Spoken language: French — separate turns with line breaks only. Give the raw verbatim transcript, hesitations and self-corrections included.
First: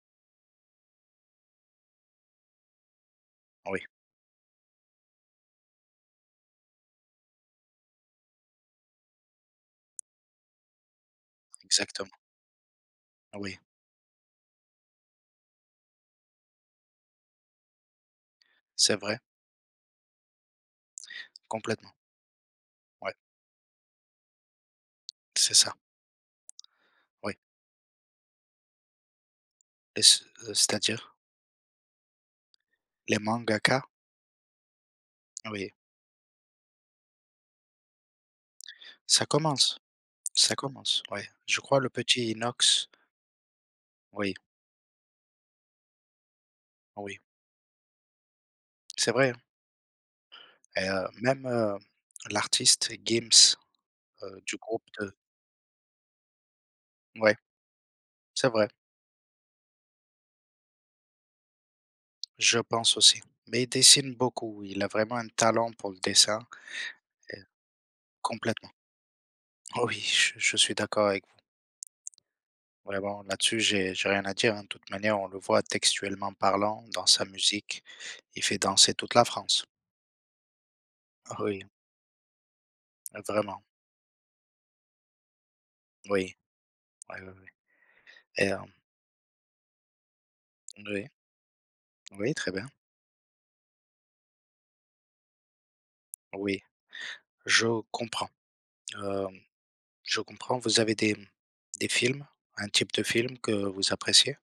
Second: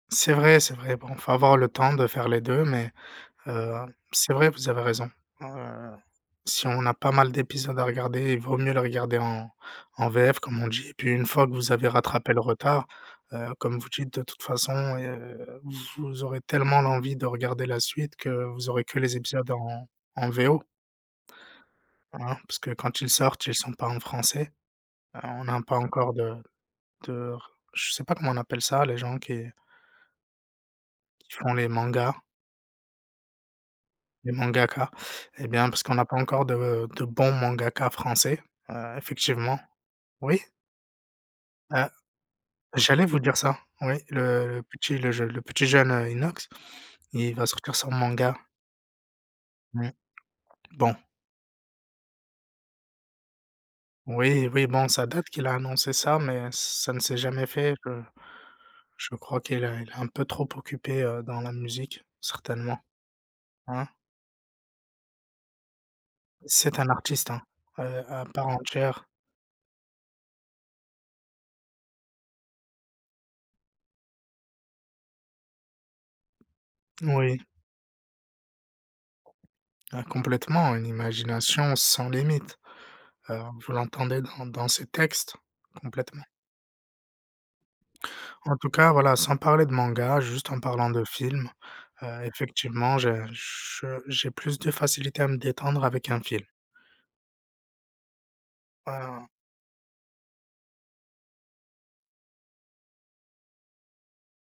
C'est vrai, c'est vrai. Bon il faut avoir le temps de faire les deux, mais, heu,
Oui.
c'est vrai, vous avez raison, heu, si on a pas mal d'épisodes à regarder, il vaut mieux le regarder en en VF comme on dit et puis une fois que vous avez
Exactement.
rattrapé le retard, heu,
Oui.
comme vous dites, de toute façon, heu, vous aurez tellement l'envie de regarder la suite que vous aurez
C'est
que les
vrai.
épisodes en en VO.
Complètement.
Hein. Parce que quand ils
Ouais.
sortent, ils sont pas en français, heu, on
C'est
a
ça.
pas encore de de
Oui.
r je sais pas comment on appelle ça, les gens qui
Et ce, heu, c'est-à-dire?
qui font les mangas?
Les mangakas?
Les mangakas. Eh bien
Oui.
parce qu'on a pas encore de de bons mangakas français, heu,
Ça
effectivement.
commence.
Oui?
Ça commence, oui. Je crois le
Heu,
petit Inox
j'allais vous dire ça. Oui
Oui.
le le petit le jeu le petit jeune, heu, Inox,
Oui.
il va sortir son manga.
C'est vrai, hein.
Mmh,
Et
bon.
heu, même, hem, l'artiste GIMS, heu,
Oui,
du
oui
groupe
bon, ça
de
date qu'il a annoncé ça, mais ça ne s'est
Ouais.
jamais fait, heu,
C'est vrai.
je crois qu'il est il est un peu trop occupé, heu, dans la musique,
Je
certainement.
pense aussi. Mais il
Hein?
dessine beaucoup, il a vraiment un talent pour le dessin
C'est un artiste,
et
hein, heu, à part
complètement.
entière.
Oui, je je suis d'accord avec vous. Ouais bon, là-dessus, j'ai j'ai rien à dire, hein. De toute manière, on le voit textuellement parlant dans sa
Oui.
musique, il fait danser toute la France.
Ah complètement, une
Ah oui.
imagination sans limite,
Ah
heu,
vraiment.
vous l'entendez dans dans ses textes, complètement.
Oui, oui oui oui et
En
hem
tout cas, voilà, sans parler de manga, juste en
D
parlant de
oui?
film, heu,
Oui, très bien.
effectivement j'ai je j'ai plus de facilité à me détendre avec un film.
Oui, je comprends,
Heu
hem, je comprends, vous avez des mmh, des films, un type de film que vous appréciez?